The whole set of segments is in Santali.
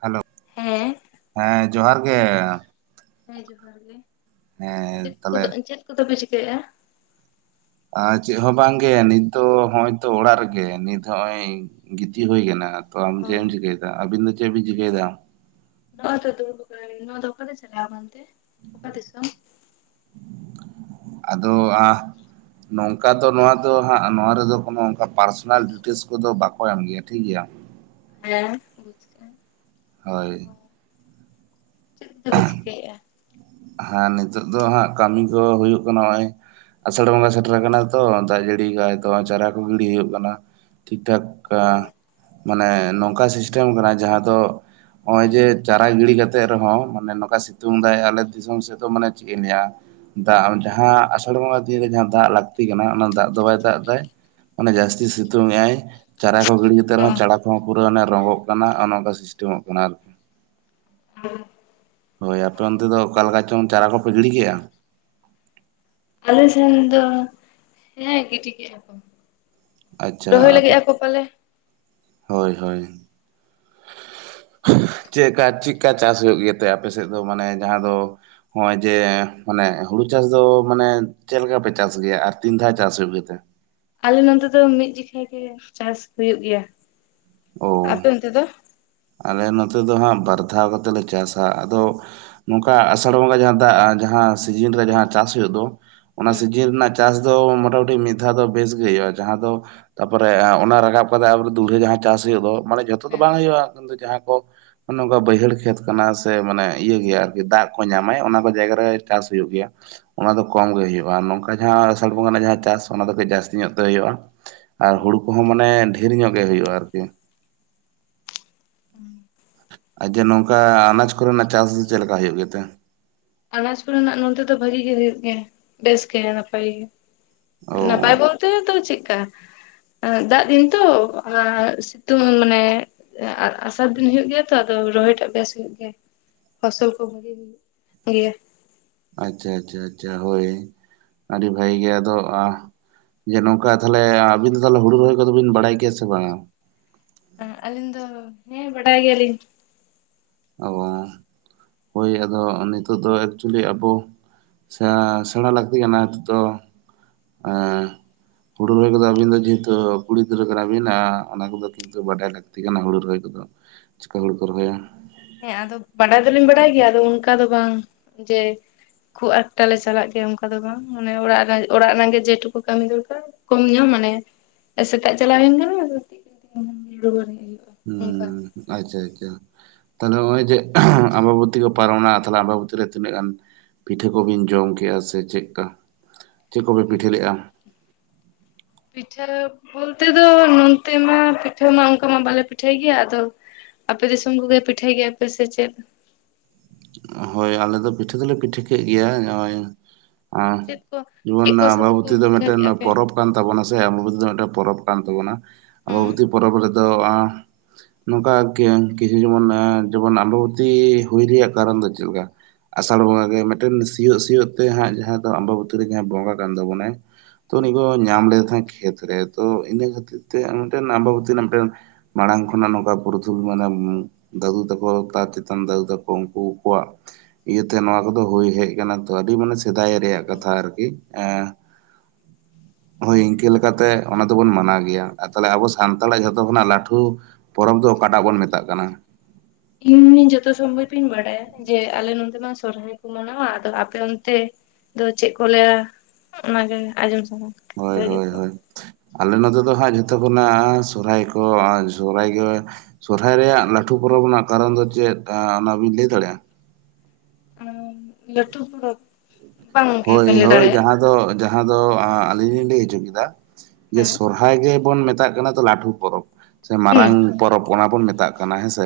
ᱦᱮᱞᱳ ᱦᱮᱸ ᱦᱮᱸ ᱡᱚᱦᱟᱨ ᱜᱮ ᱦᱮᱸ ᱡᱚᱦᱟᱨ ᱜᱮ ᱦᱮᱸ ᱪᱮᱫ ᱛᱟᱦᱞᱮ ᱠᱚᱫᱚ ᱪᱮᱫ ᱠᱚᱫᱚᱯᱮ ᱪᱤᱠᱟᱹᱭᱮᱫᱟ ᱟᱨ ᱪᱮᱫ ᱦᱚᱸ ᱵᱟᱝᱜᱮ ᱱᱤᱛ ᱫᱚ ᱦᱚᱸᱜᱼᱚᱭ ᱛᱚ ᱚᱲᱟᱜ ᱨᱮᱜᱮ ᱱᱤᱛ ᱱᱚᱦᱚᱭ ᱜᱤᱛᱤᱡ ᱦᱩᱭ ᱠᱟᱱᱟ ᱛᱚ ᱟᱢ ᱚ ᱮᱢ ᱪᱤᱠᱟᱹᱭ ᱫᱟ ᱟᱵᱤᱱ ᱫᱚ ᱪᱮᱫ ᱵᱤᱱ ᱪᱤᱠᱟᱹᱭ ᱫᱟ ᱱᱚᱣᱟ ᱛᱚ ᱫᱩᱲ ᱵᱟ ᱱᱚᱣᱟ ᱫᱚ ᱚᱠᱟᱨᱮ ᱪᱟᱞᱟᱣ ᱠᱟᱱᱛᱮ ᱟᱫᱚ ᱱᱚᱝᱠᱟ ᱫᱚ ᱱᱚᱣᱟ ᱫᱚ ᱦᱟᱸᱜ ᱱᱚᱣᱟ ᱨᱮᱫᱚ ᱠᱳᱱᱳᱠᱟ ᱯᱟᱨᱥᱚᱱᱟᱞ ᱰᱤᱴᱮᱞᱥ ᱠᱚᱫᱚ ᱵᱟᱠᱚ ᱮᱢ ᱜᱮᱭᱟ ᱴᱷᱤᱠ ᱜᱮᱭᱟ [inaudible] ᱦᱮᱸ ᱵᱩᱡ ᱦᱳᱭ ᱪᱮᱫ ᱫᱚᱯᱮ ᱪᱤᱠᱟᱹᱭᱮᱫᱼᱟ ᱦᱮᱸ ᱱᱤᱛᱚᱜ ᱫᱚ ᱦᱟᱸᱜ ᱠᱟᱹᱢᱤ ᱠᱚ ᱦᱩᱭᱩᱜ ᱠᱟᱱᱟ ᱱᱚᱜᱼᱚᱭ ᱟᱥᱟᱲ ᱵᱚᱸᱜᱟ ᱥᱮᱴᱮᱨ ᱠᱟᱱᱟ ᱛᱚ ᱫᱟᱜ ᱡᱟᱹᱲᱤ ᱠᱟᱜ-ᱟᱭ ᱛᱚ ᱪᱟᱨᱟ ᱠᱚ ᱜᱤᱰᱤ ᱦᱩᱭᱩᱜ ᱠᱟᱱᱟ ᱴᱷᱤᱠ ᱴᱷᱟᱠ ᱚ ᱢᱟᱱᱮ ᱱᱚᱝᱠᱟ ᱥᱤᱥᱴᱮᱢ ᱠᱟᱱᱟ ᱡᱟᱦᱟᱸ ᱫᱚ ᱱᱚᱜᱼᱚᱭ ᱦᱩᱸ ᱡᱮ ᱪᱟᱨᱟ ᱜᱤᱲᱤ ᱠᱟᱛᱮᱜ ᱨᱮᱦᱚᱸ ᱱᱚᱝᱠᱟ ᱥᱤᱛᱩᱝ ᱫᱟᱭ ᱟᱞᱮ ᱫᱤᱥᱚᱢ ᱥᱮᱫ ᱫᱚ ᱢᱟᱱᱮ ᱪᱮᱫ ᱤᱧ ᱞᱮᱹᱭᱟ ᱫᱟᱜ ᱡᱟᱦᱟᱸ ᱟᱥᱟᱲ ᱵᱚᱸᱜᱟ ᱫᱤᱭᱮ ᱡᱟᱦᱟᱸ ᱫᱟᱜ ᱞᱟᱹᱠᱛᱤ ᱠᱟᱱᱟ ᱚᱱᱟ ᱫᱟᱜ ᱫᱚ ᱵᱟᱭ ᱫᱟᱜ ᱮᱫᱟ ᱢᱟᱱᱮ ᱡᱟᱹᱥᱛᱤ ᱥᱤᱛᱩᱝ ᱮ ᱟᱭ ᱪᱟᱨᱟ ᱠᱚ ᱜᱤᱲᱤ ᱠᱟᱛᱮ ᱚ ᱨᱮᱦᱚᱸ ᱪᱟᱲᱟ ᱠᱚᱦᱚᱸ ᱯᱩᱨᱟᱹ ᱚᱱ ᱨᱚᱝᱜᱚᱜ ᱠᱟᱱᱟ ᱚᱱᱮ ᱚᱱᱠᱟ ᱥᱤᱥᱴᱮᱢᱚᱜ ᱠᱟᱱᱟ ᱟᱨᱠᱤ ᱦᱮᱸ ᱦᱳᱭ ᱟᱯᱮ ᱚᱱᱛᱮ ᱫᱚ ᱚᱠᱟ ᱞᱮᱠᱟ ᱪᱚᱝ ᱪᱟᱨᱟ ᱠᱚᱯᱮ ᱜᱤᱲᱤ ᱠᱮᱜᱼᱟ ᱟᱞᱮ ᱥᱮᱱ ᱫᱚ ᱦᱮᱸ ᱜᱤᱰᱤ ᱠᱮᱜ-ᱟ ᱠᱚ ᱟᱪᱪᱷᱟ ᱨᱚᱦᱚᱭ ᱞᱟᱹᱜᱤᱫ ᱟᱯᱮ ᱟᱠᱚ ᱯᱟᱞᱮ ᱦᱳᱭ ᱦᱳᱭ [inaudible] ᱪᱮᱜᱠᱟ ᱪᱤᱜᱠᱟ ᱪᱟᱥ ᱦᱩᱭᱩᱜ ᱜᱮᱛᱮ ᱟᱯᱮᱥᱮᱫ ᱫᱚ ᱢᱟᱱᱮ ᱡᱟᱦᱟᱸ ᱫᱚ ᱱᱚᱜᱼᱚᱭ ᱡᱮ ᱢᱟᱱᱮ ᱦᱩᱲᱩ ᱪᱟᱥ ᱫᱚ ᱢᱟᱱᱮ ᱪᱮᱫ ᱞᱮᱠᱟ ᱯᱮ ᱪᱟᱥ ᱜᱮᱭᱟ ᱟᱨ ᱛᱤᱱ ᱫᱷᱟᱣ ᱪᱟᱥ ᱦᱩᱭᱩᱜ ᱜᱮᱛᱮ ᱟᱞᱮ ᱱᱚᱛᱮ ᱫᱚ ᱢᱤᱫ ᱦᱤᱨᱤ ᱪᱟᱥ ᱦᱩᱭᱩᱜ ᱜᱮᱭᱟ ᱚ ᱟᱯᱮ ᱚᱱᱛᱮ ᱫᱚ ᱟᱞᱮ ᱱᱚᱛᱮ ᱫᱚ ᱦᱟᱸᱜ ᱵᱟᱨ ᱫᱷᱟᱣ ᱠᱟᱛᱮᱞᱮ ᱪᱟᱥᱟ ᱟᱫᱚ ᱱᱚᱝᱠᱟ ᱟᱥᱟᱲ ᱵᱚᱸᱜᱟ ᱡᱟᱦᱟᱸ ᱫᱟᱜᱼᱟ ᱡᱟᱦᱟᱸ ᱥᱤᱡᱤᱱ ᱨᱮ ᱦᱮᱸ ᱡᱟᱦᱟᱸ ᱪᱟᱥ ᱦᱳᱭᱳᱜ ᱫᱚ ᱚᱱᱟ ᱦᱩᱸ ᱥᱤᱡᱤᱱ ᱨᱮᱱᱟᱜ ᱪᱟᱥ ᱫᱚ ᱢᱚᱴᱟᱢᱩᱴᱤ ᱢᱤᱫ ᱫᱷᱟᱣ ᱫᱚ ᱵᱮᱥ ᱜᱮ ᱦᱳᱭᱳᱜᱼᱟ ᱡᱟᱦᱟᱸ ᱫᱚ ᱛᱟᱯᱚᱨᱮ ᱚᱱᱟ ᱨᱟᱠᱟᱵ ᱠᱟᱛᱮ ᱫᱩᱞᱦᱟᱹ ᱡᱟᱦᱟᱸ ᱪᱟᱥ ᱦᱳᱭᱳᱜ ᱫᱚ ᱢᱟᱱᱮ ᱡᱚᱛᱚ ᱫᱚ ᱦᱮᱸ ᱵᱟᱝ ᱦᱩᱭᱩᱜᱼᱟ ᱡᱟᱦᱟᱸ ᱠᱚ ᱚᱱᱮ ᱚᱱᱠᱟ ᱵᱟᱹᱭᱦᱟᱹᱲ ᱠᱷᱮᱛ ᱠᱟᱱᱟ ᱥᱮ ᱢᱟᱱᱮ ᱤᱭᱟᱹ ᱜᱮᱭᱟ ᱟᱨᱠᱤ ᱫᱟᱜ ᱠᱚ ᱧᱟᱢᱟᱭ ᱚᱱᱟ ᱠᱚ ᱡᱟᱭᱜᱟ ᱪᱟᱥ ᱦᱩᱭᱩᱜ ᱜᱮᱭᱟ ᱚᱱᱟ ᱫᱚ ᱠᱚᱢ ᱜᱮ ᱦᱩᱭᱩᱜᱼᱟ ᱱᱚᱝᱠᱟ ᱡᱟᱦᱟᱸ ᱟᱥᱟᱲ ᱵᱚᱸᱜᱟ ᱨᱮᱱᱟᱜ ᱡᱟᱦᱟᱸ ᱪᱟᱥ ᱚᱱᱟ ᱫᱚ ᱠᱟᱹᱡ ᱡᱟᱹᱥᱛᱤ ᱧᱚᱜ ᱦᱩᱭᱩᱜᱼᱟ ᱟᱨ ᱦᱩᱲᱩ ᱠᱚᱦᱚᱸ ᱢᱟᱱᱮ ᱰᱷᱮᱨ ᱧᱚᱜ ᱜᱮ ᱦᱩᱭᱩᱜᱼᱟ ᱟᱨᱠᱤ ᱦᱩᱸ ᱟᱡ ᱜᱮ ᱱᱚᱝᱠᱟ ᱟᱱᱟᱡ ᱠᱚᱨᱮᱱᱟᱜ ᱪᱟᱥ ᱫᱚ ᱪᱮᱫ ᱞᱮᱠᱟ ᱦᱩᱭᱩᱜ ᱜᱮᱛᱮ ᱟᱱᱟᱡ ᱠᱚᱨᱮᱱᱟᱜ ᱱᱚᱛᱮ ᱫᱚ ᱵᱷᱟᱹᱜᱤ ᱜᱮ ᱦᱩᱭᱩᱜ ᱜᱮᱭᱟ ᱵᱮᱥ ᱜᱮ ᱱᱟᱯᱟᱭ ᱚ ᱜᱮ ᱱᱟᱯᱟᱭ ᱵᱚᱞᱛᱮ ᱛᱚ ᱪᱮᱫᱠᱟ ᱫᱟᱜ ᱫᱤᱱ ᱛᱚ ᱥᱤᱛᱩᱝ ᱢᱟᱱᱮ ᱟᱸᱥᱟᱲ ᱫᱤᱱ ᱦᱩᱭᱩᱜ ᱜᱮᱭᱟ ᱛᱚ ᱨᱚᱦᱚᱭ ᱴᱟᱜ ᱵᱮᱥ ᱦᱩᱭᱩᱜ ᱜᱮᱭᱟ ᱯᱷᱚᱥᱚᱞ ᱠᱚ ᱵᱷᱟᱹᱜᱤ ᱦᱩᱭᱩᱜ ᱜᱮᱭᱟ ᱟᱪᱪᱷᱟ ᱟᱪᱪᱷᱟ ᱟᱪᱪᱷᱟ ᱦᱳᱭ ᱟᱹᱰᱤ ᱵᱷᱟᱹᱜᱤ ᱜᱮ ᱟᱫᱚ ᱡᱮ ᱱᱚᱝᱠᱟ ᱛᱟᱦᱚᱞᱮ ᱟᱵᱤᱱ ᱫᱚ ᱛᱟᱦᱚᱞᱮ ᱦᱩᱲᱩ ᱨᱚᱦᱚᱭ ᱠᱚᱫᱚ ᱵᱤᱱ ᱵᱟᱲᱟᱭ ᱜᱮᱭᱟ ᱥᱮ ᱵᱟᱝᱟ ᱟᱹᱞᱤᱧ ᱫᱚ ᱦᱮᱸ ᱵᱟᱰᱟᱭ ᱜᱮᱭᱟᱞᱤᱧ ᱚ ᱦᱳᱭ ᱟᱫᱚ ᱱᱤᱛᱚᱜ ᱫᱚ ᱮᱠᱪᱩᱭᱮᱞᱤ ᱟᱵᱚ ᱥᱮ ᱥᱮᱬᱟ ᱞᱟᱹᱠᱛᱤ ᱠᱟᱱᱟ ᱱᱤᱛᱚᱜ ᱫᱚ ᱮ ᱦᱩᱲᱩ ᱨᱚᱦᱚᱭ ᱠᱚᱫᱚ ᱟᱹᱵᱤᱱ ᱫᱚ ᱡᱮᱦᱮᱛᱩ ᱠᱩᱲᱤ ᱜᱤᱫᱽᱨᱟᱹ ᱠᱟᱱᱟᱵᱤᱱ ᱚᱱᱟ ᱠᱚᱫᱚ ᱠᱤᱱᱛᱩ ᱵᱟᱰᱟᱭ ᱞᱟᱹᱠᱛᱤ ᱠᱟᱱᱟ ᱦᱩᱲᱩ ᱨᱚᱦᱚᱭ ᱠᱚᱫᱚ ᱪᱤᱠᱟᱹ ᱦᱚᱲ ᱠᱚ ᱨᱚᱦᱚᱭᱟ ᱦᱮᱸ ᱟᱫᱚ ᱵᱟᱰᱟᱭ ᱫᱚᱞᱤᱧ ᱵᱟᱰᱟᱭ ᱜᱮᱭᱟ ᱟᱫᱚ ᱚᱱᱠᱟ ᱫᱚ ᱵᱟᱝ ᱡᱮ ᱠᱷᱩᱵ ᱟᱠᱴᱟ ᱞᱮ ᱪᱟᱞᱟᱜ ᱜᱮᱭᱟ ᱚᱱᱠᱟ ᱫᱚ ᱵᱟᱝ ᱢᱟᱱᱮ ᱚᱲᱟᱜ ᱚᱲᱟᱜ ᱨᱮᱱᱟᱜ ᱜᱮ ᱡᱮᱴᱩᱠᱩ ᱠᱟᱹᱢᱤ ᱫᱚᱨᱠᱟᱨ ᱠᱚᱢ ᱧᱚᱜ ᱢᱟᱱᱮ ᱥᱮᱛᱟᱜ ᱪᱟᱞᱟᱣ ᱦᱩᱭᱮᱱ ᱠᱟᱱᱟ ᱦᱩᱭᱩᱜᱼᱟ ᱚᱱᱠᱟ ᱦᱩᱸ ᱟᱪᱪᱷᱟ ᱟᱪᱪᱷᱟ ᱛᱟᱦᱚᱞᱮ ᱱᱚᱜᱼᱚᱭ ᱡᱮ ᱟᱢᱵᱟᱵᱚᱛᱤ ᱠᱚ ᱯᱟᱨᱚᱢᱱᱟ ᱛᱟᱦᱚᱞᱮ ᱟᱢᱵᱟᱵᱚᱛᱤ ᱨᱮ ᱛᱤᱱᱟᱹᱜ ᱜᱟᱱ ᱯᱤᱴᱷᱟᱹ ᱠᱚᱵᱤᱱ ᱡᱚᱢ ᱠᱮᱜᱼᱟ ᱥᱮ ᱪᱮᱫᱠᱟ ᱪᱮᱫ ᱠᱚᱵᱮ ᱯᱤᱴᱷᱟᱹ ᱞᱮᱫᱼᱟ ᱯᱤᱴᱷᱟᱹ ᱵᱚᱞᱛᱮ ᱫᱚ ᱱᱚᱱᱛᱮ ᱢᱟ ᱯᱤᱴᱷᱟᱹ ᱢᱟ ᱚᱱᱠᱟ ᱢᱟ ᱵᱟᱞᱮ ᱯᱤᱴᱷᱟᱹᱭ ᱜᱮᱭᱟ ᱟᱫᱚ ᱟᱯᱮ ᱫᱤᱥᱚᱢ ᱠᱚᱜᱮ ᱯᱤᱴᱷᱟᱹᱭ ᱜᱮᱭᱟ ᱯᱮ ᱥᱮ ᱪᱮᱫ ᱦᱳᱭ ᱟᱞᱮ ᱫᱚ ᱯᱤᱴᱷᱟᱹ ᱫᱚᱞᱮ ᱯᱤᱴᱷᱟᱹ ᱠᱮᱫ ᱜᱮᱭᱟ ᱱᱚᱜᱼᱚᱭ ᱪᱮᱫ ᱠᱚ ᱡᱮᱢᱚᱱ ᱪᱮᱫ ᱠᱚ ᱥᱟᱛᱮ ᱠᱚ ᱟᱢᱵᱟᱵᱚᱛᱤ ᱫᱚ ᱯᱤᱴᱷᱟᱹ ᱢᱤᱫᱴᱮᱱ ᱠᱮᱜᱼᱟ ᱯᱮ? ᱯᱚᱨᱚᱵᱽ ᱠᱟᱱ ᱛᱟᱵᱚᱱᱟ ᱥᱮ ᱟᱢᱵᱟᱵᱚᱛᱤ ᱫᱚ ᱢᱤᱫᱴᱮᱱ ᱯᱚᱨᱚᱵᱽ ᱠᱟᱱ ᱛᱟᱵᱚᱱᱟ ᱟᱵᱚᱵᱚᱛᱤ ᱯᱚᱨᱚᱵᱽ ᱨᱮᱫᱚ ᱱᱚᱝᱠᱟ ᱠᱤᱪᱷᱩ ᱡᱮᱢᱚᱱ ᱡᱮᱢᱚᱱ ᱟᱞᱚᱵᱚᱛᱤ ᱦᱩᱭ ᱨᱮᱭᱟᱜ ᱫᱷᱟᱨᱚᱱ ᱫᱚ ᱪᱮᱫ ᱞᱮᱠᱟ ᱟᱥᱟᱲ ᱵᱚᱸᱜᱟ ᱜᱮ ᱢᱤᱫᱴᱮᱱ ᱥᱤᱭᱳᱜ ᱥᱤᱭᱳᱜ ᱛᱮ ᱦᱟᱸᱜ ᱡᱟᱦᱟᱸ ᱫᱚ ᱟᱢᱵᱟᱵᱟᱹᱛ ᱨᱮ ᱡᱟᱦᱟᱸ ᱵᱚᱸᱜᱟ ᱠᱟᱱᱟ ᱛᱟᱵᱚᱱᱟᱭ ᱛᱚ ᱩᱱᱤ ᱠᱚ ᱧᱟᱢ ᱞᱮᱫᱮ ᱛᱟᱦᱮᱸ ᱠᱷᱮᱛ ᱨᱮ ᱛᱚ ᱤᱱᱟᱹ ᱠᱷᱟᱹᱛᱤᱨ ᱛᱮ ᱢᱤᱫᱴᱮᱱ ᱟᱵᱟᱵᱚᱛᱤ ᱨᱮᱱᱟᱜ ᱢᱤᱫᱴᱮᱱ ᱢᱟᱲᱟᱝ ᱠᱷᱚᱱᱟᱜ ᱱᱚᱝᱠᱟ ᱯᱩᱨᱩᱫᱷᱩᱞ ᱢᱟᱱᱮ ᱫᱟᱫᱩ ᱛᱟᱠᱚ ᱛᱟᱨ ᱪᱮᱛᱟᱱ ᱫᱟᱫᱩ ᱛᱟᱠᱚ ᱩᱱ ᱠᱚᱣᱟᱜ ᱤᱭᱟᱹᱛᱮ ᱱᱚᱣᱟ ᱠᱚᱫᱚ ᱦᱩᱭ ᱦᱮᱡ ᱟᱠᱟᱱᱟ ᱛᱚ ᱟᱹᱰᱤ ᱢᱟᱱᱮ ᱥᱮᱫᱟᱭ ᱨᱮᱭᱟᱜ ᱠᱟᱛᱷᱟ ᱟᱨᱠᱤ ᱮ [inaudible] ᱦᱳᱭ ᱤᱱᱠᱟᱹ ᱞᱮᱠᱟᱛᱮ ᱚᱱᱟ ᱫᱚᱵᱩᱱ ᱢᱟᱱᱟᱣ ᱜᱮᱭᱟ ᱛᱟᱦᱚᱞᱮ ᱟᱵᱚ ᱥᱟᱱᱛᱟᱲᱟᱜ ᱡᱷᱚᱛᱚ ᱠᱷᱚᱱᱟᱜ ᱞᱟᱹᱴᱩ ᱯᱚᱨᱚᱵᱽ ᱫᱚ ᱚᱠᱟᱴᱟᱜ ᱵᱚᱱ ᱢᱮᱛᱟᱜ ᱠᱟᱱᱟ [inaudible] ᱤᱧ ᱡᱚᱛᱚ ᱥᱚᱢᱵᱷᱚᱵ ᱤᱧ ᱵᱟᱰᱟᱭᱟ ᱡᱮ ᱟᱞᱮ ᱱᱚᱛᱮ ᱢᱟ ᱥᱚᱦᱨᱟᱭ ᱠᱚ ᱢᱟᱱᱟᱣᱟ ᱟᱫᱚ ᱟᱯᱮ ᱚᱱᱛᱮ ᱟᱫᱚ ᱪᱮᱫ ᱠᱚ ᱞᱟᱹᱭᱟ ᱚᱱᱟᱜᱮ ᱟᱡᱚᱢ ᱥᱟ ᱦᱳᱭ ᱦᱳᱭ ᱦᱳᱭ ᱟᱞᱮ ᱱᱚᱛᱮ ᱫᱚ ᱦᱟᱜ ᱡᱚᱛᱚ ᱠᱷᱚᱱᱟᱜ ᱥᱚᱦᱨᱟᱭ ᱠᱚ ᱥᱚᱦᱨᱟᱭ ᱜᱮ ᱥᱚᱦᱨᱟᱭ ᱨᱮᱭᱟᱜ ᱞᱟᱹᱴᱩ ᱯᱚᱨᱚᱵᱽ ᱨᱮᱱᱟᱜ ᱠᱟᱨᱚᱱ ᱫᱚ ᱪᱮᱫ ᱚᱱᱟ ᱵᱤᱱ ᱞᱟᱹᱭ ᱫᱟᱲᱮᱭᱟᱜᱼᱟ ᱞᱟᱹᱴᱩ ᱯᱩᱨᱚᱵ ᱦᱳᱭ ᱦᱳᱭ ᱡᱟᱦᱟᱸ ᱫᱚ ᱡᱟᱦᱟᱸ ᱫᱚ ᱟᱹᱞᱤᱧ ᱞᱤᱧ ᱞᱟᱹᱭ ᱦᱚᱪᱚ ᱠᱮᱫᱟ ᱡᱮ ᱦᱮᱸ ᱥᱚᱨᱦᱟᱭ ᱜᱮᱵᱚᱱ ᱢᱮᱛᱟᱜ ᱠᱟᱱᱟ ᱞᱟᱹᱴᱩ ᱯᱚᱨᱚᱵᱽ ᱥᱮ ᱢᱟᱨᱟᱝ ᱦᱩᱸ ᱯᱚᱨᱚᱵᱽ ᱚᱱᱟ ᱵᱚᱱ ᱢᱮᱛᱟᱜ ᱠᱟᱱᱟ ᱦᱮᱸᱥᱮ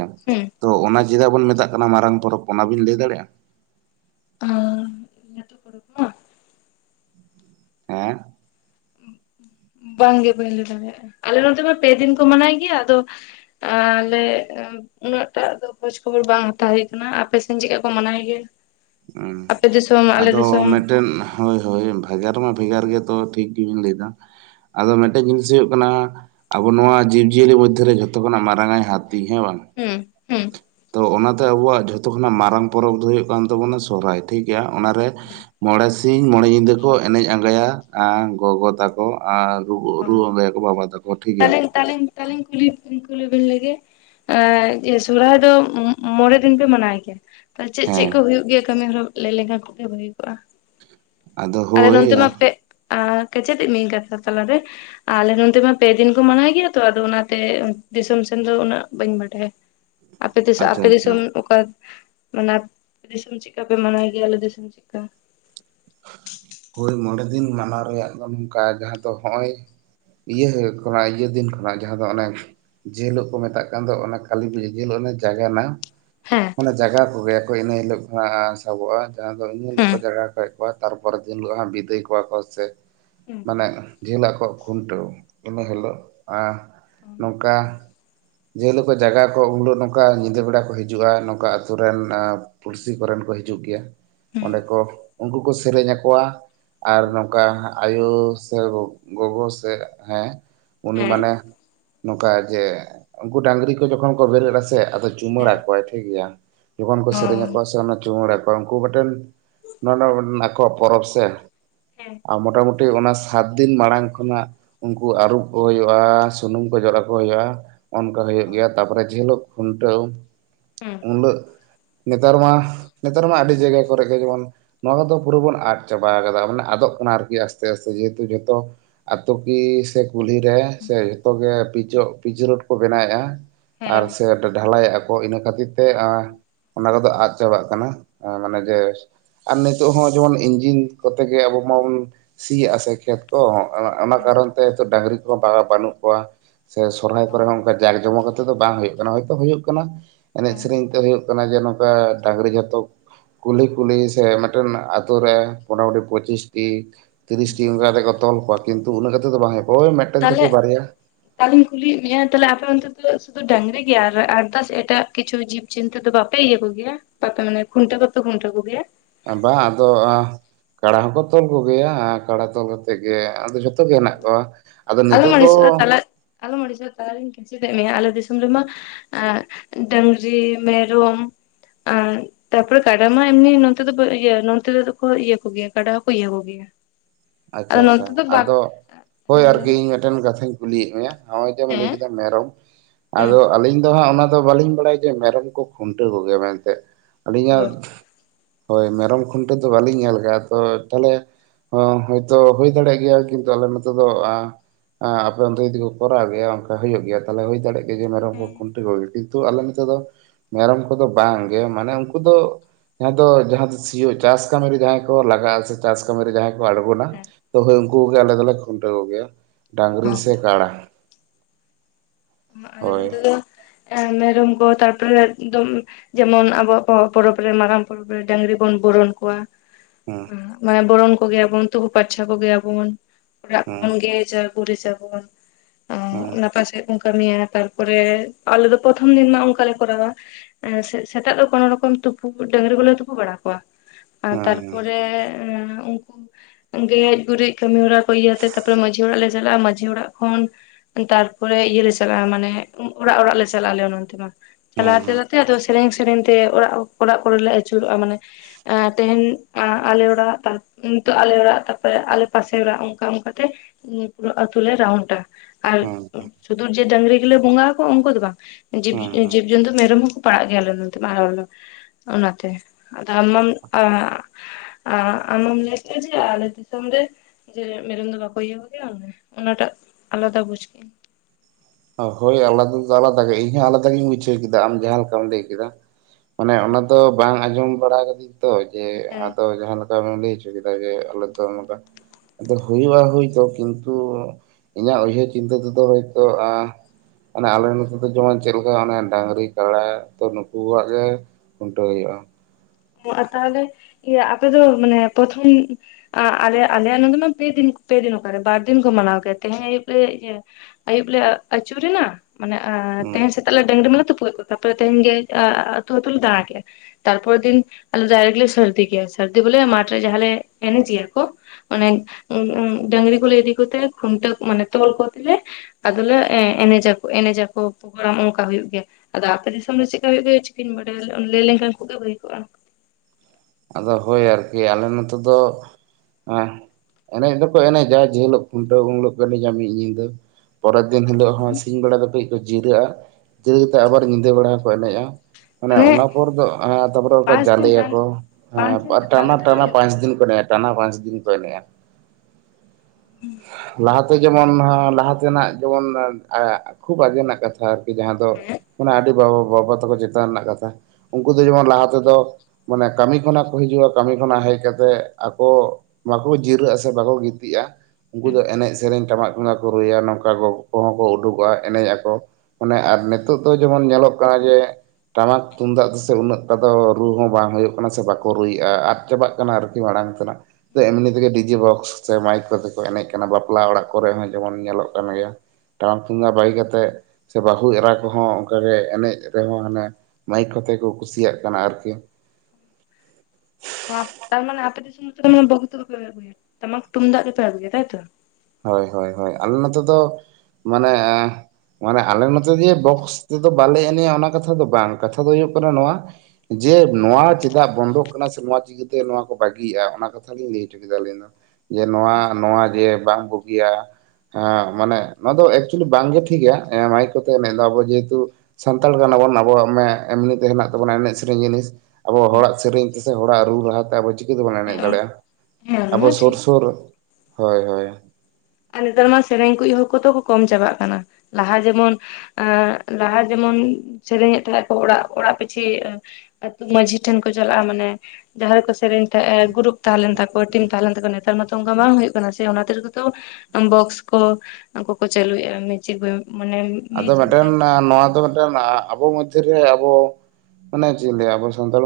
ᱛᱚ ᱚᱱᱟ ᱪᱮᱫᱟᱜ ᱵᱚᱱ ᱢᱮᱛᱟᱜ ᱠᱟᱱᱟ ᱢᱟᱨᱟᱝ ᱯᱚᱨᱚᱵᱽ ᱚᱱᱟ ᱵᱤᱱ ᱞᱟᱹᱭ ᱫᱟᱲᱮᱭᱟᱜᱼᱟ [unintelligible] ᱦᱮᱸ [unintelligible] ᱵᱟᱝᱜᱮ ᱵᱟᱹᱧ ᱞᱟᱹᱭ ᱫᱟᱲᱮᱭᱟᱜᱼᱟ ᱟᱞᱮ ᱱᱚᱛᱮ ᱢᱟ ᱯᱮᱫᱤᱱ ᱠᱚ ᱢᱟᱱᱟᱭ ᱜᱮᱭᱟ ᱟᱫᱚ ᱟᱞᱮ ᱩᱱᱟᱹᱜᱴᱟᱜ ᱫᱚ ᱠᱷᱚᱡᱽ ᱠᱷᱚᱵᱚᱨ ᱵᱟᱝ ᱦᱟᱛᱟᱣ ᱦᱩᱭ ᱟᱠᱟᱱᱟ ᱟᱯᱮ ᱥᱮᱱ ᱪᱮᱫᱠᱟ ᱠᱚ ᱢᱟᱱᱟᱣ ᱜᱮᱭᱟ ᱟᱯᱮ ᱫᱤᱥᱚᱢ ᱟᱞᱮ ᱟᱫᱚ ᱫᱤᱥᱚᱢ ᱢᱤᱫᱴᱮᱱ ᱦᱳᱭ ᱦᱳᱭ ᱵᱷᱮᱜᱟᱨᱢᱟ ᱵᱷᱮᱜᱟᱨ ᱜᱮᱛᱚ ᱴᱷᱤᱠ ᱜᱮᱵᱤᱱ ᱞᱟᱹᱭ ᱮᱫᱟ ᱟᱫᱚ ᱢᱤᱫᱴᱮᱱ ᱡᱤᱱᱤᱥ ᱦᱩᱭᱩᱜ ᱠᱟᱱᱟ ᱟᱵᱚ ᱱᱚᱣᱟ ᱡᱤᱵᱡᱤᱭᱟᱹᱞᱤ ᱢᱚᱫᱽᱫᱷᱮᱨᱮ ᱡᱷᱚᱛᱚ ᱠᱷᱚᱱᱟᱜ ᱢᱟᱨᱟᱝ ᱟᱭ ᱦᱟᱹᱛᱤ ᱦᱮᱸ ᱵᱟᱝ ᱦᱩᱸ ᱦᱩᱸ ᱛᱚ ᱚᱱᱟᱛᱮ ᱟᱵᱚᱣᱟᱜ ᱡᱷᱚᱛᱚ ᱠᱷᱚᱱᱟᱜ ᱢᱟᱨᱟᱝ ᱯᱚᱨᱚᱵᱽ ᱫᱚ ᱦᱩᱭᱩᱜ ᱠᱟᱱ ᱛᱟᱵᱚᱱᱟ ᱥᱚᱦᱨᱟᱭ ᱴᱷᱤᱠᱜᱮᱭᱟ ᱚᱱᱟᱨᱮ ᱢᱚᱬᱮ ᱥᱤᱧ ᱢᱚᱬᱮ ᱧᱤᱫᱟᱹ ᱠᱚ ᱮᱱᱮᱡ ᱟᱸᱜᱟᱭᱟ ᱜᱚᱜᱚ ᱛᱟᱠᱚ ᱨᱩ ᱚ ᱨᱩ ᱟᱸᱜᱟᱭᱟᱠᱚ ᱵᱟᱵᱟ ᱛᱟᱠᱚ ᱴᱷᱤᱠ ᱜᱮᱭᱟ ᱛᱟᱦᱞᱮ ᱛᱟᱦᱮ ᱛᱟᱦᱮᱧ ᱠᱩᱞᱤ ᱩᱞᱤ ᱵᱤᱱ ᱞᱮᱜᱮ ᱮ ᱥᱚᱦᱨᱟᱭ ᱫᱚ ᱢᱚᱬᱮ ᱫᱤᱱ ᱯᱮ ᱢᱟᱱᱟᱣ ᱜᱮᱭᱟ ᱪᱮᱫ ᱪᱮᱫ ᱠᱚ ᱦᱮᱸ ᱦᱩᱭᱩᱜ ᱜᱮᱭᱟ ᱠᱟᱹᱢᱤ ᱦᱚᱨᱟ ᱞᱟᱹᱭ ᱞᱮᱱᱠᱷᱟᱱ ᱠᱷᱩᱵ ᱜᱮ ᱵᱷᱟᱜᱮ ᱠᱚᱜᱼᱟ ᱟᱫᱚ ᱦᱳᱭᱭᱟ ᱠᱟᱪᱮᱫ ᱮ ᱢᱤᱟᱹᱧ ᱠᱟᱛᱷᱟ ᱛᱟᱞᱟᱨᱮ ᱟᱞᱮ ᱱᱚᱱᱛᱮ ᱢᱟ ᱯᱮᱫᱤᱱ ᱠᱚ ᱢᱟᱱᱟᱣ ᱜᱮᱭᱟ ᱛᱚ ᱟᱫᱚ ᱚᱱᱟᱛᱮ ᱫᱤᱥᱚᱢ ᱥᱮᱱ ᱫᱚ ᱩᱱᱟᱹᱜ ᱵᱟᱹᱧ ᱵᱟᱰᱟᱭᱟ ᱟᱯᱮ ᱫᱤᱥᱚᱢ ᱟᱪᱪᱷᱟ ᱟᱯᱮ ᱟᱪᱪᱷᱟ ᱫᱤᱥᱚᱢ ᱚᱠᱟ ᱢᱟᱱᱮ ᱫᱤᱥᱚᱢ ᱪᱮᱫᱠᱟᱯᱮ ᱢᱟᱱᱟᱣ ᱜᱮᱭᱟ ᱟᱞᱮ ᱫᱤᱥᱚᱢ ᱪᱮᱫᱠᱟ ᱦᱳᱭ ᱢᱚᱬᱮ ᱫᱤᱱ ᱢᱟᱱᱟ ᱨᱮᱭᱟᱜ ᱫᱚ ᱱᱚᱝᱠᱟ ᱡᱟᱦᱟᱸ ᱫᱚ ᱱᱚᱜᱼᱚᱭ ᱤᱭᱟᱹ ᱠᱷᱚᱱᱟᱜ ᱤᱭᱟᱹ ᱫᱤᱱ ᱠᱷᱚᱱᱟᱜ ᱡᱟᱦᱟᱸ ᱫᱚ ᱚᱱᱮ ᱡᱮᱞᱚᱜ ᱠᱚ ᱢᱮᱛᱟᱜ ᱠᱟᱱ ᱫᱚ ᱚᱱᱟ ᱠᱟᱞᱤ ᱯᱩᱡ ᱡᱮ ᱚᱱᱮ ᱡᱟᱜᱟᱱᱟ᱾ ᱦᱮᱸ ᱢᱟᱱᱮ ᱡᱟᱭᱜᱟ ᱠᱚᱜᱮᱭᱟ ᱠᱚ ᱤᱱᱟᱹ ᱦᱤᱞᱳᱜ ᱠᱷᱚᱱᱟᱜ ᱥᱟᱵᱚᱜᱼᱟ ᱡᱟᱦᱟᱸ ᱫᱚ ᱤᱱᱟᱹ ᱦᱤᱞᱳᱜ ᱠᱚ ᱦᱮᱸ ᱡᱟᱜᱟ ᱠᱷᱚᱣᱟ ᱛᱟᱨᱯᱚᱨᱮ ᱫᱤᱱ ᱦᱤᱞᱳᱜ ᱦᱚᱸ ᱵᱤᱫᱟᱹᱭ ᱠᱚᱣᱟ ᱠᱚ ᱥᱮ ᱦᱩᱸ ᱢᱟᱱᱮ ᱡᱮ ᱦᱤᱞᱚᱜ ᱟᱠᱚ ᱟᱜ ᱠᱷᱩᱱᱴᱟᱹᱣ ᱤᱱᱟᱹ ᱦᱤᱞᱳᱜ ᱮ ᱱᱚᱝᱠᱟ ᱡᱮᱞᱮᱠᱟ ᱡᱟᱭᱜᱟ ᱠᱚ ᱩᱱᱞᱳᱜ ᱱᱚᱝᱠᱟ ᱧᱤᱫᱟᱹ ᱵᱮᱲᱟ ᱠᱚ ᱦᱤᱡᱩᱜᱼᱟ ᱱᱚᱝᱠᱟ ᱟᱛᱳ ᱨᱮᱱ ᱯᱩᱲᱥᱤ ᱠᱚᱨᱮᱱ ᱠᱚ ᱦᱤᱡᱩᱜ ᱜᱮᱭᱟ ᱦᱮᱸ ᱚᱸᱰᱮ ᱠᱚ ᱩᱱᱠᱩ ᱠᱚ ᱥᱮᱨᱮᱧ ᱟᱠᱚᱣᱟ ᱟᱨ ᱱᱚᱝᱠᱟ ᱟᱭᱳ ᱥᱮ ᱜᱚᱜᱚ ᱥᱮ ᱦᱮᱸ ᱩᱱᱤ ᱦᱮᱸ ᱢᱟᱱᱮ ᱱᱚᱝᱠᱟ ᱡᱮ ᱩᱱᱠᱩ ᱰᱟᱝᱨᱤ ᱠᱚ ᱡᱚᱠᱷᱚᱱ ᱠᱚ ᱵᱮᱨᱮᱫ ᱟ ᱥᱮᱮ ᱟᱫᱚ ᱪᱩᱢᱟᱹᱲᱟ ᱦᱮᱸ ᱠᱚᱣᱟᱭ ᱴᱷᱤᱠ ᱜᱮᱭᱟ᱾ ᱡᱮᱢᱚᱱ ᱠᱚ ᱚ ᱥᱮᱨᱮᱧ ᱟᱠᱚᱣᱟ ᱥᱮ ᱪᱩᱢᱟᱹᱲᱟᱮᱫ ᱠᱚᱣᱟ ᱩᱱᱠᱩ ᱢᱤᱫᱴᱮᱱ ᱱᱚᱰᱮ ᱟᱠᱚ ᱯᱚᱨᱚᱵᱽ ᱥᱮ ᱦᱮᱸ ᱟᱨ ᱢᱚᱴᱟᱢᱩᱴᱤ ᱚᱱᱟ ᱥᱟᱛ ᱫᱤᱱ ᱢᱟᱲᱟᱝ ᱠᱷᱚᱱᱟᱜ ᱩᱱᱠᱩ ᱟᱹᱨᱩᱵ ᱠᱚ ᱦᱩᱭᱩᱜᱼᱟ ᱥᱩᱱᱩᱢ ᱠᱚ [unintelligible] ᱦᱩᱭᱩᱜᱼᱟ ᱚᱱᱠᱟ ᱦᱩᱭᱩᱜ ᱚ ᱜᱮᱭᱟ ᱡᱷᱞ ᱠᱷᱩᱱᱴᱟᱹᱣ ᱦᱮᱸ ᱩᱱᱤᱞᱳᱜ ᱱᱮᱛᱟᱨ ᱢᱟ ᱱᱮᱛᱟᱨ ᱢᱟ ᱟᱹᱰᱤ ᱡᱟᱭᱜᱟ ᱠᱚᱨᱮ ᱜᱮ ᱡᱮᱢᱚᱱ ᱱᱚᱣᱟ ᱠᱚᱫᱚ ᱯᱩᱨᱟᱹ ᱵᱚᱱ ᱟᱫ ᱪᱟᱵᱟ ᱠᱟᱫᱟ ᱢᱟᱱᱮ ᱟᱫᱚᱜ ᱠᱟᱱᱟ ᱟᱨᱠᱤ ᱟᱥᱛᱮ ᱟᱥᱛᱮ ᱡᱮᱦᱮᱛᱩ ᱡᱷᱚᱛᱚ ᱟᱛᱩ ᱠᱤ ᱥᱮ ᱠᱩᱞᱦᱤ ᱨᱮ ᱥᱮ ᱡᱚᱛᱚ ᱜᱮ ᱯᱤᱡ ᱯᱤᱡ ᱨᱳᱰ ᱠᱚ ᱵᱮᱱᱟᱣᱮᱫᱼᱟ᱾ ᱟᱨ ᱦᱮᱸ ᱥᱮ ᱰᱷᱟᱞᱟᱭᱮᱫᱼᱟ ᱠᱚ ᱤᱱᱟᱹ ᱠᱷᱟᱹᱛᱤᱨ ᱛᱮ ᱚᱱᱟ ᱠᱚᱫᱚ ᱟᱫ ᱪᱟᱵᱟᱜ ᱠᱟᱱᱟ ᱢᱟᱱᱮ ᱡᱮ᱾ ᱟᱨ ᱱᱤᱛᱚᱜ ᱦᱚᱸ ᱡᱮᱢᱚᱱ ᱤᱧᱡᱤᱱ ᱠᱚᱛᱮ ᱜᱮ ᱟᱵᱚ ᱢᱟᱵᱚᱱ ᱥᱤᱭᱟᱜᱼᱟ ᱥᱮ ᱠᱷᱮᱛ ᱠᱚ ᱚᱱᱟ ᱦᱮᱸ ᱠᱟᱨᱚᱱ᱾ ᱠᱟᱨᱚᱱ ᱛᱮ ᱰᱟᱝᱨᱤ ᱠᱚᱦᱚᱸ ᱵᱟᱹᱱᱩᱜ ᱠᱚᱣᱟ᱾ ᱥᱮ ᱥᱚᱨᱦᱟᱭ ᱚ ᱠᱚᱨᱮ ᱦᱚᱸ ᱚᱱᱠᱟ ᱡᱟᱸᱠ ᱡᱚᱢᱚᱠ ᱠᱟᱛᱮᱜ ᱫᱚ ᱵᱟᱝ ᱦᱩᱭᱩᱜ ᱠᱟᱱᱟ ᱦᱭᱛᱳ ᱦᱩᱭᱩᱜ ᱠᱟᱱᱟ ᱮᱱᱮᱡ ᱦᱮᱸ ᱥᱮᱨᱮᱧ ᱛᱮ ᱦᱩᱭᱩᱜ ᱠᱟᱱᱟ᱾ ᱡᱮ ᱱᱚᱠᱟ ᱰᱟᱝᱨᱤ ᱡᱚᱛᱚ ᱠᱩᱞᱦᱤ ᱠᱩᱞᱦᱤ ᱥᱮ ᱢᱤᱫᱴᱮᱱ ᱟᱛᱳ ᱨᱮ ᱢᱚᱴᱟᱢᱴᱤ ᱯᱚᱸᱪᱤᱥᱴᱤ ᱛᱤᱨᱤᱥᱴᱤ ᱚᱱᱠᱟ ᱠᱟᱛᱮ ᱠᱚ ᱛᱚᱞ ᱠᱚᱣᱟ ᱠᱤᱱᱛᱩ ᱩᱱᱟᱜ [unintelligible] ᱛᱟᱦᱚᱞᱮ ᱛᱟᱦᱚᱞᱮᱧ ᱠᱩᱞᱤᱭᱮᱫ ᱢᱮᱭᱟ ᱛᱟᱦᱞᱮ ᱟᱯᱮ ᱚᱱᱛᱮ ᱥᱩᱫᱩ ᱰᱟᱝᱨᱤ ᱜᱮᱭᱟ ᱟᱨᱫᱟᱥ ᱮᱴᱟᱜ ᱠᱤᱪᱷᱩ ᱡᱤᱵ ᱡᱤᱱᱛᱟᱹ ᱫᱚ ᱵᱟᱯᱮ ᱤᱭᱟᱹ ᱠᱚ ᱜᱮᱭᱟ ᱢᱟᱱᱮ ᱠᱷᱩᱱᱴᱟᱹᱜ [unintelligible] ᱜᱩᱱᱴᱟ ᱠᱚ ᱜᱮᱭᱟ ᱵᱟᱝ ᱟᱫᱚ ᱠᱟᱲᱟ ᱦᱚᱸᱠᱚ ᱛᱚᱞ ᱠᱚᱜᱮᱭᱟ ᱠᱟᱰᱟ ᱛᱚᱞ ᱠᱟ ᱠᱟᱛᱮᱫ ᱜᱮ ᱟᱫᱚ ᱡᱷᱚᱛᱚ ᱜᱮ ᱦᱮᱱᱟᱜ ᱠᱚᱣᱟ᱾ ᱟᱫᱚ ᱟᱞᱚᱢ ᱱᱤᱛᱚᱜ ᱫᱚ ᱟᱲᱤᱥᱚᱜ-ᱟ ᱛᱟᱞᱟᱨᱤᱧ ᱟᱞᱚᱢ ᱟᱲᱤᱥᱚᱜ-ᱟ ᱛᱟᱞᱟᱨᱤᱧ ᱠᱮᱪᱮᱫ ᱪᱮᱫ ᱢᱮᱭᱟ ᱟᱞᱮ ᱫᱤᱥᱚᱢ ᱨᱮᱢᱟ ᱰᱟᱝᱨᱤ ᱢᱮᱨᱚᱢ ᱟᱨ ᱛᱟᱯᱚᱨᱮ ᱠᱟᱰᱟ ᱢᱟ ᱮᱢᱱᱤ ᱱᱚᱛᱮ ᱫᱚ ᱤᱭᱟᱹ ᱱᱚᱛᱮ ᱫᱚᱠᱚ ᱤᱭᱟᱹ ᱠᱚᱜᱮᱭᱟ ᱠᱟᱰᱟ ᱦᱚᱸᱠᱚ ᱤᱭᱟᱹ ᱠᱚᱜᱮᱭᱟ᱾ [inaudible] ᱟᱪᱪᱷᱟ ᱟᱫᱚ ᱟᱪᱪᱷᱟ ᱱᱚᱛᱮ ᱫᱚ ᱵᱟᱝ ᱟᱫᱚ ᱦᱳᱭ ᱦᱮᱸ ᱞᱟᱹᱭ ᱟᱨᱠᱤ ᱢᱮ ᱤᱧ ᱢᱤᱫᱴᱮᱱ ᱠᱟᱛᱷᱟᱧ ᱠᱩᱞᱤᱭᱮᱫ ᱢᱮᱭᱟ᱾ ᱱᱚᱼᱚᱭ ᱡᱮ ᱞᱟᱹᱭ ᱦᱮᱸ ᱠᱮᱫᱟ ᱢᱮᱨᱚᱢ ᱦᱮᱸ ᱟᱫᱚ ᱟᱹᱞᱤᱧ ᱫᱚ ᱦᱟᱸᱜ ᱚᱱᱟ ᱫᱚ ᱵᱟᱹᱞᱤᱧ ᱵᱟᱲᱟᱭᱟ ᱡᱮ ᱢᱮᱨᱚᱢ ᱠᱚ ᱠᱷᱩᱱᱴᱟᱹᱣ ᱠᱚᱜᱮᱭᱟ ᱢᱮᱱᱛᱮ ᱟᱹᱞᱤᱧᱟᱜ ᱚ ᱦᱳᱭ ᱢᱮᱨᱚᱢ ᱠᱷᱩᱱᱴᱤᱟᱹᱣ ᱫᱚ ᱵᱟᱹᱞᱤᱧ ᱧᱮᱞ ᱟᱠᱟᱜᱼᱟ ᱛᱚ ᱛᱟᱦᱚᱞᱮ ᱦᱳᱭᱛᱳ ᱦᱩᱭ ᱫᱟᱲᱮᱭᱟᱜ ᱜᱮᱭᱟ ᱠᱤᱱᱛᱩ ᱟᱞᱮ ᱱᱚᱛᱮ ᱫᱚ ᱟᱯᱮ ᱚᱱᱛᱮ ᱡᱩᱫᱤ ᱠᱚᱨᱟᱣ ᱜᱮᱭᱟ ᱚᱱᱠᱟ ᱦᱩᱭᱩᱜ ᱜᱮᱭᱟ ᱛᱟᱦᱚᱞᱮ ᱦᱩᱭ ᱫᱟᱲᱮᱜ ᱜᱮᱭᱟ ᱡᱮ ᱢᱮᱨᱚᱢ ᱠᱚ ᱦᱮᱸ ᱠᱷᱩᱱᱴᱟᱣ ᱠᱤᱱᱛᱩ ᱟᱞᱮ ᱱᱚᱛᱮ ᱫᱚ ᱢᱮᱨᱚᱢ ᱠᱚᱫᱚ ᱵᱟᱝ ᱜᱮᱮ ᱢᱟᱱᱮ ᱩᱱᱠᱩ ᱫᱚ ᱡᱟᱦᱟᱸ ᱫᱚ ᱡᱟᱦᱟᱸ ᱫᱚᱤᱭᱳᱜ ᱪᱟᱥ ᱠᱟᱹᱢᱤᱨ ᱨᱮ ᱡᱟᱦᱟᱸᱭ ᱠᱚ ᱞᱟᱜᱟᱜᱼᱟ ᱥᱮ ᱪᱟᱥ ᱠᱟᱹᱢᱤᱤᱨ ᱨᱮ ᱡᱟᱦᱟᱸᱭ ᱠᱚ ᱟᱬᱜᱳ ᱛᱚᱵᱮ ᱩᱱᱠᱩᱜᱮ ᱟᱞᱮ ᱫᱚᱞᱮ ᱠᱷᱩᱱᱴᱟᱹᱣ ᱜᱮᱭᱟ ᱰᱟᱝᱨᱤ ᱥᱮ ᱚ ᱠᱟᱰᱟ ᱟᱞᱮ [unintelligible] ᱮ ᱢᱮᱨᱚᱢ ᱠᱚ ᱛᱟᱨᱯᱚᱨᱮ ᱡᱮᱢᱚᱱ ᱟᱵᱚᱣᱟᱜ ᱯᱚᱨᱚᱵ ᱨᱮ ᱢᱟᱨᱟᱝ ᱯᱚᱨᱚᱵ ᱨᱮ ᱰᱟᱝᱨᱤ ᱵᱚᱱ ᱵᱚᱨᱚᱱ ᱠᱚᱣᱟ ᱦᱩᱸ ᱢᱟᱱᱮ ᱵᱚᱨᱚᱱ ᱠᱚᱜᱮᱭᱟᱵᱚᱱ ᱛᱩᱯᱩ ᱯᱟᱨᱪᱷᱟ ᱠᱚᱜᱮᱭᱟᱵᱚᱱ ᱦᱩᱸ ᱚᱲᱟᱜᱵᱚᱱ ᱜᱮᱡᱟ ᱜᱩᱨᱤᱡᱟᱵᱚᱱ ᱦᱩᱸ ᱱᱟᱯᱟᱭ ᱥᱮᱫ ᱠᱟᱹᱢᱤᱭᱟ ᱛᱟᱨᱯᱚᱨᱮ ᱟᱞᱮ ᱫᱚ ᱯᱨᱚᱛᱷᱚᱢ ᱫᱤᱱ ᱢᱟ ᱚᱱᱠᱟ ᱞᱮ ᱠᱚᱨᱟᱣᱟ ᱥᱮᱛᱟᱜ ᱫᱚ ᱠᱚᱱᱱᱳ ᱨᱚᱠᱚᱢ ᱰᱟᱝᱨᱤ ᱠᱚᱞᱮ ᱛᱩᱯᱳ ᱵᱟᱲᱟ ᱠᱚᱣᱟ ᱦᱩᱸ ᱦᱩᱸ ᱛᱟᱨᱯᱚᱨᱮ ᱩᱱᱠᱩ ᱜᱮᱡ ᱜᱩᱨᱤᱡ ᱠᱟᱹᱢᱤ ᱦᱚᱨᱟ ᱠᱚ ᱤᱭᱟᱹᱛᱮ ᱛᱟᱨᱯᱚᱨᱮ ᱢᱟᱺᱡᱷᱤ ᱚᱲᱟᱜ ᱞᱮ ᱪᱟᱞᱟᱜᱼᱟ ᱢᱟᱺᱡᱷᱤ ᱚᱲᱟᱜ ᱠᱷᱚᱱ ᱛᱟᱨᱯᱚᱨᱮ ᱤᱭᱟᱹᱞᱮ ᱪᱟᱞᱟᱜᱼᱟ ᱢᱟᱱᱮ ᱚᱲᱟᱜ ᱚᱲᱟᱜ ᱞᱮ ᱪᱟᱞᱟᱜ ᱟᱞᱮ ᱚᱱᱛᱮ ᱢᱟ ᱪᱟᱞᱟᱣ ᱦᱩᱸ ᱦᱩᱸ ᱛᱟᱞᱟᱛᱮ ᱥᱮᱨᱮᱧ ᱥᱮᱨᱮᱧ ᱛᱮ ᱚᱲᱟᱜ ᱚᱲᱟᱜ ᱠᱚᱨᱮᱞᱮ ᱟᱹᱪᱩᱨᱚᱜᱼᱟ ᱢᱟᱱᱮ ᱛᱮᱦᱮᱧ ᱟᱞᱮ ᱚᱲᱟᱜ ᱱᱤᱛᱚᱜ ᱟᱞᱮ ᱚᱲᱟᱜ ᱛᱟᱯᱚᱨᱮ ᱟᱞᱮ ᱯᱟᱥᱮ ᱚᱲᱟᱜ ᱚᱱᱠᱟ ᱚᱱᱠᱟᱛᱮ ᱯᱩᱨᱟᱹ ᱟᱛᱳ ᱞᱮ ᱨᱟᱣᱩᱱᱴ ᱟᱨ ᱦᱩᱸ ᱦᱩᱸ ᱥᱩᱫᱩᱨ ᱡᱮ ᱰᱟᱝᱨᱤ ᱜᱮᱞᱮ ᱵᱚᱸᱜᱟ ᱟᱠᱚ ᱩᱱᱠᱩ ᱫᱚ ᱵᱟᱝ ᱦᱩᱸ ᱦᱩᱸ ᱡᱤᱵᱽᱡᱚᱱᱛᱩ ᱢᱮᱨᱚᱢ ᱦᱚᱸᱠᱚ ᱯᱟᱲᱟᱜ ᱜᱮᱞ ᱢᱟ [unintelligible] ᱚᱱᱟᱛᱮ ᱟ ᱟ ᱟᱢ ᱞᱟᱹᱭ ᱠᱮᱜ ᱡᱮ ᱟᱞᱮ ᱫᱤᱥᱚᱢ ᱨᱮ ᱡᱮ ᱢᱮᱨᱚᱢ ᱫᱚ ᱵᱟᱠᱚ ᱤᱭᱟᱹᱣ ᱠᱚ ᱜᱮᱭᱟ ᱮ ᱚᱱᱟᱴᱟᱜ ᱟᱞᱟᱫᱟ ᱵᱩᱡ ᱦᱳᱭ ᱟᱞᱟᱫᱟ ᱫᱚ ᱟᱞᱟᱫᱟ ᱜᱮ ᱤᱧᱦᱚᱸ ᱟᱞᱟᱫᱟ ᱜᱤᱧ ᱵᱩᱡᱷᱟᱹᱣ ᱠᱮᱫᱟ ᱟᱢ ᱡᱟᱦᱟᱸ ᱞᱮᱠᱟᱢ ᱞᱟᱹᱭ ᱠᱮᱫᱟ ᱢᱟᱱᱮ ᱚᱱᱟ ᱫᱚ ᱵᱟᱝ ᱟᱸᱡᱚᱢ ᱵᱟᱲᱟ ᱠᱟᱹᱫᱤᱧ ᱛᱚ ᱡᱮ ᱦᱮᱸ ᱟᱫᱚ ᱡᱟᱦᱟᱸ ᱞᱮᱠᱟ ᱞᱟᱹᱭ ᱪᱩ ᱠᱮᱫ ᱫᱟ ᱡᱮ ᱟᱞᱮ ᱫᱚ ᱚᱝᱠᱟ ᱟᱫᱚ ᱦᱩᱭᱩᱜᱼᱟ ᱦᱳᱭᱛᱳ ᱠᱤᱱᱛᱩ ᱤᱧᱟᱹᱜ ᱩᱭᱦᱟᱹᱨ ᱪᱤᱱᱛᱟᱹ ᱛᱮᱫᱚ ᱦᱳᱭᱛᱳ [inaudible] ᱢᱟᱱᱮ ᱟᱞᱮ ᱱᱤᱛᱮ ᱫᱚ ᱡᱮᱢᱚᱱ ᱪᱮᱫ ᱞᱮᱠᱟ ᱚᱱ ᱰᱟᱝᱨᱤ ᱠᱟᱰᱟ ᱛᱚ ᱱᱩᱠᱩᱣᱟᱜ ᱜᱮ ᱠᱷᱩᱱᱴᱟᱹᱣ ᱦᱩᱭᱩᱜᱼᱟ ᱚ ᱛᱟᱦᱚᱞᱮ ᱤᱭᱟᱹ ᱟᱯᱮ ᱫᱚ ᱢᱟᱱᱮ ᱯᱨᱚᱛᱷᱚᱢ ᱟᱞᱮ ᱟᱞᱮᱭᱟᱜ ᱱᱚᱰᱮ ᱢᱟ ᱯᱮᱫᱤᱱ ᱯᱮᱫᱤᱱ ᱚᱠᱟᱨᱮ ᱵᱟᱨᱫᱤᱱ ᱠᱚ ᱢᱟᱱᱟᱣ ᱠᱮᱫᱭᱟ ᱛᱮᱦᱮᱧ ᱟᱭᱩᱵ ᱞᱮ ᱤᱭᱟᱹ ᱟᱹᱭᱩᱵ ᱞᱮ ᱟᱹᱪᱩᱨᱱᱟ ᱢᱟᱱᱮ ᱦᱩᱸ ᱛᱮᱦᱮ ᱥᱮᱛᱟᱜ ᱞᱮ ᱰᱟᱝᱨᱤ ᱢ ᱛᱟᱨᱯᱚᱨᱮ ᱛᱟᱦᱮᱱ ᱜᱮ ᱟᱹᱛᱳ ᱟᱹᱛᱳ ᱞᱮ ᱫᱟᱬᱟ ᱜᱮᱭᱟ ᱛᱟᱨᱯᱚᱨᱮ ᱫᱤᱱ ᱟᱞᱮ ᱰᱟᱭᱨᱮᱠᱴ ᱞᱮ ᱥᱟᱨᱫᱤ ᱜᱮᱭᱟ ᱥᱟᱹᱨᱫᱤ ᱵᱚᱞᱮ ᱢᱟᱴᱷ ᱨᱮ ᱡᱟᱦᱟᱸ ᱮᱱᱮᱡ ᱜᱮᱭᱟ ᱠᱚ ᱢᱟᱱᱮ ᱰᱟᱝᱨᱤ ᱠᱚᱞᱮ ᱤᱫᱤ ᱠᱚ ᱛᱟᱦᱮ ᱠᱷᱩᱱᱴᱟᱹ ᱢᱟᱱᱮ ᱛᱚᱞ ᱠᱚ ᱟᱫᱚᱞᱮ ᱮᱱᱮᱡᱟᱠᱚ ᱮᱱᱮᱡᱟᱠᱚ ᱚᱱᱠᱟ ᱦᱩᱭᱩᱜ ᱜᱮᱭᱟ ᱟᱫᱚ ᱟᱯᱮ ᱫᱤᱥᱚᱢ ᱨᱮ ᱪᱮᱠᱟ ᱦᱩᱭᱩᱜ ᱜᱮᱭᱟ ᱪᱤᱠᱟᱹᱧ ᱵᱟᱰᱟᱭ ᱞᱟᱹᱭ ᱞᱮᱱᱠᱷᱟᱱ ᱠᱷᱩᱵ ᱜᱮ ᱵᱷᱟᱹᱜᱮ ᱠᱚᱜᱼᱟ ᱟᱫᱚ ᱦᱳᱭ ᱟᱨᱠᱤ ᱟᱞᱮ ᱱᱚᱛᱮ ᱫᱚ ᱦᱮᱸ ᱮᱱᱮᱡ ᱫᱚᱠᱚ ᱮᱱᱮᱡᱟ ᱡᱮ ᱦᱤᱞᱳᱜ ᱠᱷᱩᱱᱴᱟᱹᱣ ᱩᱱ ᱦᱤᱞᱳᱜ ᱠᱚ ᱮᱱᱮᱡᱟ ᱢᱤᱫ ᱧᱤᱫᱟᱹ ᱯᱚᱨᱮ ᱢᱤᱫ ᱫᱤᱱ ᱦᱤᱞᱳᱜ ᱦᱚᱸ ᱥᱤᱧ ᱵᱮᱲᱟ ᱫᱚ ᱠᱟᱹᱡ ᱠᱚ ᱡᱤᱨᱟᱹᱜᱼᱟ ᱡᱤᱨᱟᱹ ᱠᱟᱛᱮᱜ ᱟᱵᱟᱨ ᱧᱤᱫᱟᱹ ᱵᱮᱲᱟ ᱦᱚᱸᱠᱚ ᱮᱱᱮᱡᱼᱟ ᱢᱟᱱᱮ ᱚᱱᱟ ᱯᱚᱨ ᱫᱚ ᱛᱟᱨᱯᱚᱨᱮ ᱚᱱᱠᱟ ᱯᱟᱸᱪ ᱫᱤᱱ ᱴᱟᱱ ᱡᱟᱞᱮᱭᱟᱠᱚ ᱯᱟᱸᱪ ᱫᱤᱱ ᱦᱮᱸ ᱴᱟᱱᱟ ᱴᱟᱱᱟ ᱦᱩᱭᱩᱜᱼᱟ ᱯᱟᱸᱪ ᱫᱤᱱ ᱠᱚ ᱮᱱᱮᱡᱼᱟ ᱴᱟᱱᱟ ᱯᱟᱸᱪ ᱫᱤᱱ ᱠᱚ ᱮᱱᱮᱡᱼᱟ ᱞᱟᱦᱟ ᱡᱮᱢᱚᱱ ᱞᱟᱦᱟ ᱛᱮᱱᱟᱜ ᱡᱮᱢᱚᱱ ᱠᱷᱩᱵ ᱟᱜᱮᱱᱟᱜ ᱠᱟᱛᱷᱟ ᱡᱟᱦᱟᱸ ᱫᱚ ᱦᱮᱸ ᱢᱟᱱᱮ ᱟᱹᱰᱤ ᱵᱟᱵ ᱵᱟᱵᱟ ᱛᱟᱠᱚ ᱪᱮᱛᱟᱱ ᱨᱮᱱᱟᱜ ᱠᱟᱛᱷᱟ ᱩᱱᱠᱩ ᱫᱚ ᱡᱮᱢᱚᱱ ᱞᱟᱦᱟ ᱛᱮᱫᱚ ᱢᱟᱱᱮ ᱠᱟᱹᱢᱤ ᱠᱷᱚᱱᱟᱜ ᱠᱚ ᱦᱤᱡᱩᱜᱼᱟ ᱠᱟᱹᱢᱤ ᱠᱷᱚᱱᱟᱜ ᱦᱮᱡ ᱠᱟᱛᱮᱫ ᱟᱠᱚ ᱵᱟᱠᱚ ᱡᱤᱨᱟᱹᱜ ᱟ ᱥᱮ ᱵᱟᱠᱚ ᱜᱤᱛᱤᱡᱼᱟ ᱩᱱᱠᱩ ᱦᱩᱸ ᱫᱚ ᱮᱱᱮᱡ ᱥᱮᱨᱮᱧ ᱴᱟᱢᱟᱠ ᱛᱩᱢᱫᱟᱜ ᱠᱚ ᱨᱩᱭᱟ ᱱᱚᱝᱠᱟ ᱜᱚᱜᱚ ᱠᱚᱦᱚᱸ ᱠᱚ ᱩᱰᱩᱠᱚᱜᱼᱟ ᱮᱱᱮᱡ ᱟᱠᱚ ᱚᱱᱮ ᱟᱨ ᱱᱤᱛᱚᱜ ᱫᱚ ᱡᱮᱢᱚᱱ ᱧᱮᱞᱚᱜ ᱠᱟᱱᱟ ᱡᱮ ᱴᱟᱢᱟᱠ ᱛᱩᱢᱫᱟᱜ ᱛᱮᱥᱮ ᱩᱱᱟᱹᱜ ᱴᱟ ᱫᱚ ᱨᱩ ᱦᱚᱸ ᱵᱟᱝ ᱦᱩᱭᱩᱜ ᱠᱟᱱᱟ ᱥᱮ ᱵᱟᱠᱚ ᱨᱩᱭᱼᱟ ᱟᱫ ᱪᱟᱵᱟᱜ ᱠᱟᱱᱟ ᱟᱨᱠᱤ ᱢᱟᱲᱟᱝ ᱛᱮᱱᱟᱜ ᱮᱢᱱᱤ ᱛᱮᱜᱮ ᱰᱤᱡᱤ ᱵᱚᱠᱥ ᱥᱮ ᱢᱟᱭᱠᱳ ᱠᱚ ᱮᱱᱮᱡ ᱠᱟᱱᱟ ᱵᱟᱯᱞᱟ ᱚᱲᱟᱜ ᱠᱚᱨᱮ ᱦᱚᱸ ᱡᱮᱢᱚᱱ ᱧᱮᱞᱚᱜ ᱠᱟᱱ ᱜᱮᱭᱟ ᱴᱟᱢᱟᱠ ᱛᱩᱢᱫᱟᱜ ᱵᱟᱹᱜᱤ ᱠᱟᱛᱮᱜ ᱥᱮ ᱵᱟᱹᱦᱩ ᱮᱨᱟ ᱠᱚᱦᱚᱸ ᱚᱱᱠᱟᱜᱮ ᱮᱱᱮᱡ ᱨᱮᱦᱚᱸ ᱦᱟᱱᱮ ᱢᱟᱹᱭᱤᱠ ᱛᱮ ᱠᱚ ᱠᱩᱥᱤᱭᱟᱜ ᱠᱟᱱᱟ ᱟᱨᱠᱤ ᱛᱟᱨ ᱢᱟᱱᱮ ᱟᱯᱮ ᱫᱤᱥᱚᱢ ᱫᱚ ᱵᱚᱥᱠ ᱫᱚ ᱵᱟᱯᱮ ᱟᱜᱩᱭᱟ ᱴᱟᱢᱟᱠ ᱛᱩᱢᱫᱟᱜ ᱜᱮᱞᱮ ᱟᱜᱩᱭᱟ ᱛᱟᱭᱛᱚ ᱦᱳᱭ ᱦᱳᱭ ᱦᱳᱭ ᱟᱞᱮ ᱱᱚᱛᱮ ᱫᱚ ᱢᱟᱱᱮ ᱢᱟᱱᱮ ᱟᱞᱮ ᱱᱚᱛᱮ ᱫᱮ ᱵᱚᱠᱥ ᱛᱮᱫᱚ ᱵᱟᱞᱮ ᱮᱱᱮᱡᱼᱟ ᱚᱱᱟ ᱠᱟᱛᱷᱟ ᱫᱚ ᱵᱟᱝ ᱠᱟᱛᱷᱟ ᱫᱚ ᱦᱩᱭᱩᱜ ᱠᱟᱱᱟ ᱱᱚᱣᱟ ᱡᱮ ᱱᱚᱣᱟ ᱪᱮᱫᱟᱜ ᱵᱚᱱᱫᱚᱜ ᱠᱟᱱᱟ ᱥᱮ ᱱᱚᱣᱟ ᱪᱤᱠᱟᱹᱛᱮ ᱱᱚᱣᱟ ᱠᱚ ᱵᱟᱹᱜᱤ ᱮᱜᱼᱟ ᱚᱱᱟ ᱠᱟᱛᱷᱟ ᱞᱤᱧ ᱞᱟᱹᱭ ᱦᱚᱪᱚ ᱠᱮᱫᱟ ᱟᱹᱞᱤᱧ ᱫᱚ ᱡᱮ ᱚ ᱱᱚᱣᱟ ᱱᱚᱣᱟ ᱡᱮ ᱵᱟᱝ ᱵᱩᱜᱤᱭᱟ ᱦᱮᱸ ᱢᱟᱱᱮ ᱱᱚᱣᱟ ᱫᱚ ᱮᱠᱪᱩᱭᱮᱞᱤ ᱵᱟᱝᱜᱮ ᱴᱷᱤᱠ ᱜᱮᱭᱟ ᱢᱟᱭᱤᱠᱛᱮ ᱟᱵᱚ ᱡᱮᱦᱮᱛᱩ ᱥᱟᱱᱛᱟᱲ ᱠᱟᱱᱟ ᱮᱢᱱᱤ ᱛᱮ ᱦᱮᱱᱟᱜ ᱛᱟᱵᱚᱱᱟ ᱮᱱᱮᱡ ᱥᱮᱨᱮᱧ ᱡᱤᱱᱤᱥ ᱟᱵᱚ ᱦᱩᱸ ᱦᱚᱲᱟᱜ ᱥᱮᱨᱮᱧ ᱛᱮ ᱦᱚᱲᱟᱜ ᱨᱩ ᱨᱟᱦᱟ ᱛᱮ ᱟᱵᱚ ᱪᱤᱠᱟᱹ ᱛᱮᱵᱚᱱ ᱦᱮᱸ ᱮᱱᱮᱡ ᱫᱟᱲᱮᱭᱟᱜᱼᱟ ᱦᱮᱸ ᱚᱱᱟ ᱟᱵᱚ ᱢᱟ ᱴᱷᱤᱠ ᱥᱩᱨ ᱥᱩᱨ ᱦᱳᱭ ᱦᱳᱭ ᱟᱨ ᱱᱮᱛᱟᱨ ᱢᱟ ᱥᱮᱨᱮᱧ ᱠᱩᱡ ᱦᱚᱠᱚ ᱛᱚᱠᱚ ᱠᱚᱢ ᱪᱟᱵᱟᱜ ᱠᱟᱱᱟ ᱞᱟᱦᱟ ᱡᱮᱢᱚᱱ ᱞᱟᱦᱟ ᱡᱮᱢᱚᱱ ᱥᱮᱨᱮᱧᱮᱫ ᱛᱟᱦᱮᱸ ᱠᱚ ᱚᱲᱟᱜ ᱚᱲᱟᱜ ᱯᱤᱪᱷᱤ ᱟᱹᱛᱩ ᱢᱟᱺᱡᱷᱤ ᱴᱷᱮᱱ ᱠᱚ ᱪᱟᱞᱟᱜᱼᱟ ᱢᱟᱱᱮ ᱟᱨ ᱠᱚ ᱥᱮᱨᱮᱧ ᱛᱟᱦᱮᱱ ᱜᱨᱩᱯ ᱛᱟᱦᱮᱸ ᱞᱮᱱ ᱛᱟᱠᱚᱣᱟ ᱴᱤᱢ ᱛᱟᱦᱮᱸ ᱞᱮᱱ ᱛᱟᱠᱚ ᱱᱮᱛᱟᱨ ᱢᱟᱛᱚ ᱚᱱᱠᱟ ᱵᱟᱝ ᱦᱩᱭᱩᱜ ᱠᱟᱱᱟ ᱥᱮ ᱚᱱᱟᱛᱮ ᱨᱮᱜᱮᱛᱚ ᱵᱚᱠᱥ ᱠᱚ ᱟᱠᱩ ᱠᱚ ᱪᱟᱞᱩᱭᱮᱜᱟ ᱢᱮᱡᱤᱠ ᱵᱷ ᱟᱫᱚ ᱢᱤᱫᱴᱮᱱ ᱱᱚᱣᱟ ᱫᱚ ᱢᱤᱫᱴᱮᱱ ᱟᱵᱚ ᱢᱚᱫᱷᱮ ᱨᱮ ᱟᱵᱚ ᱢᱟᱱᱮ ᱪᱮᱫ ᱤᱧ ᱞᱟᱹᱭᱟ ᱟᱵᱚ ᱥᱟᱱᱛᱟᱲ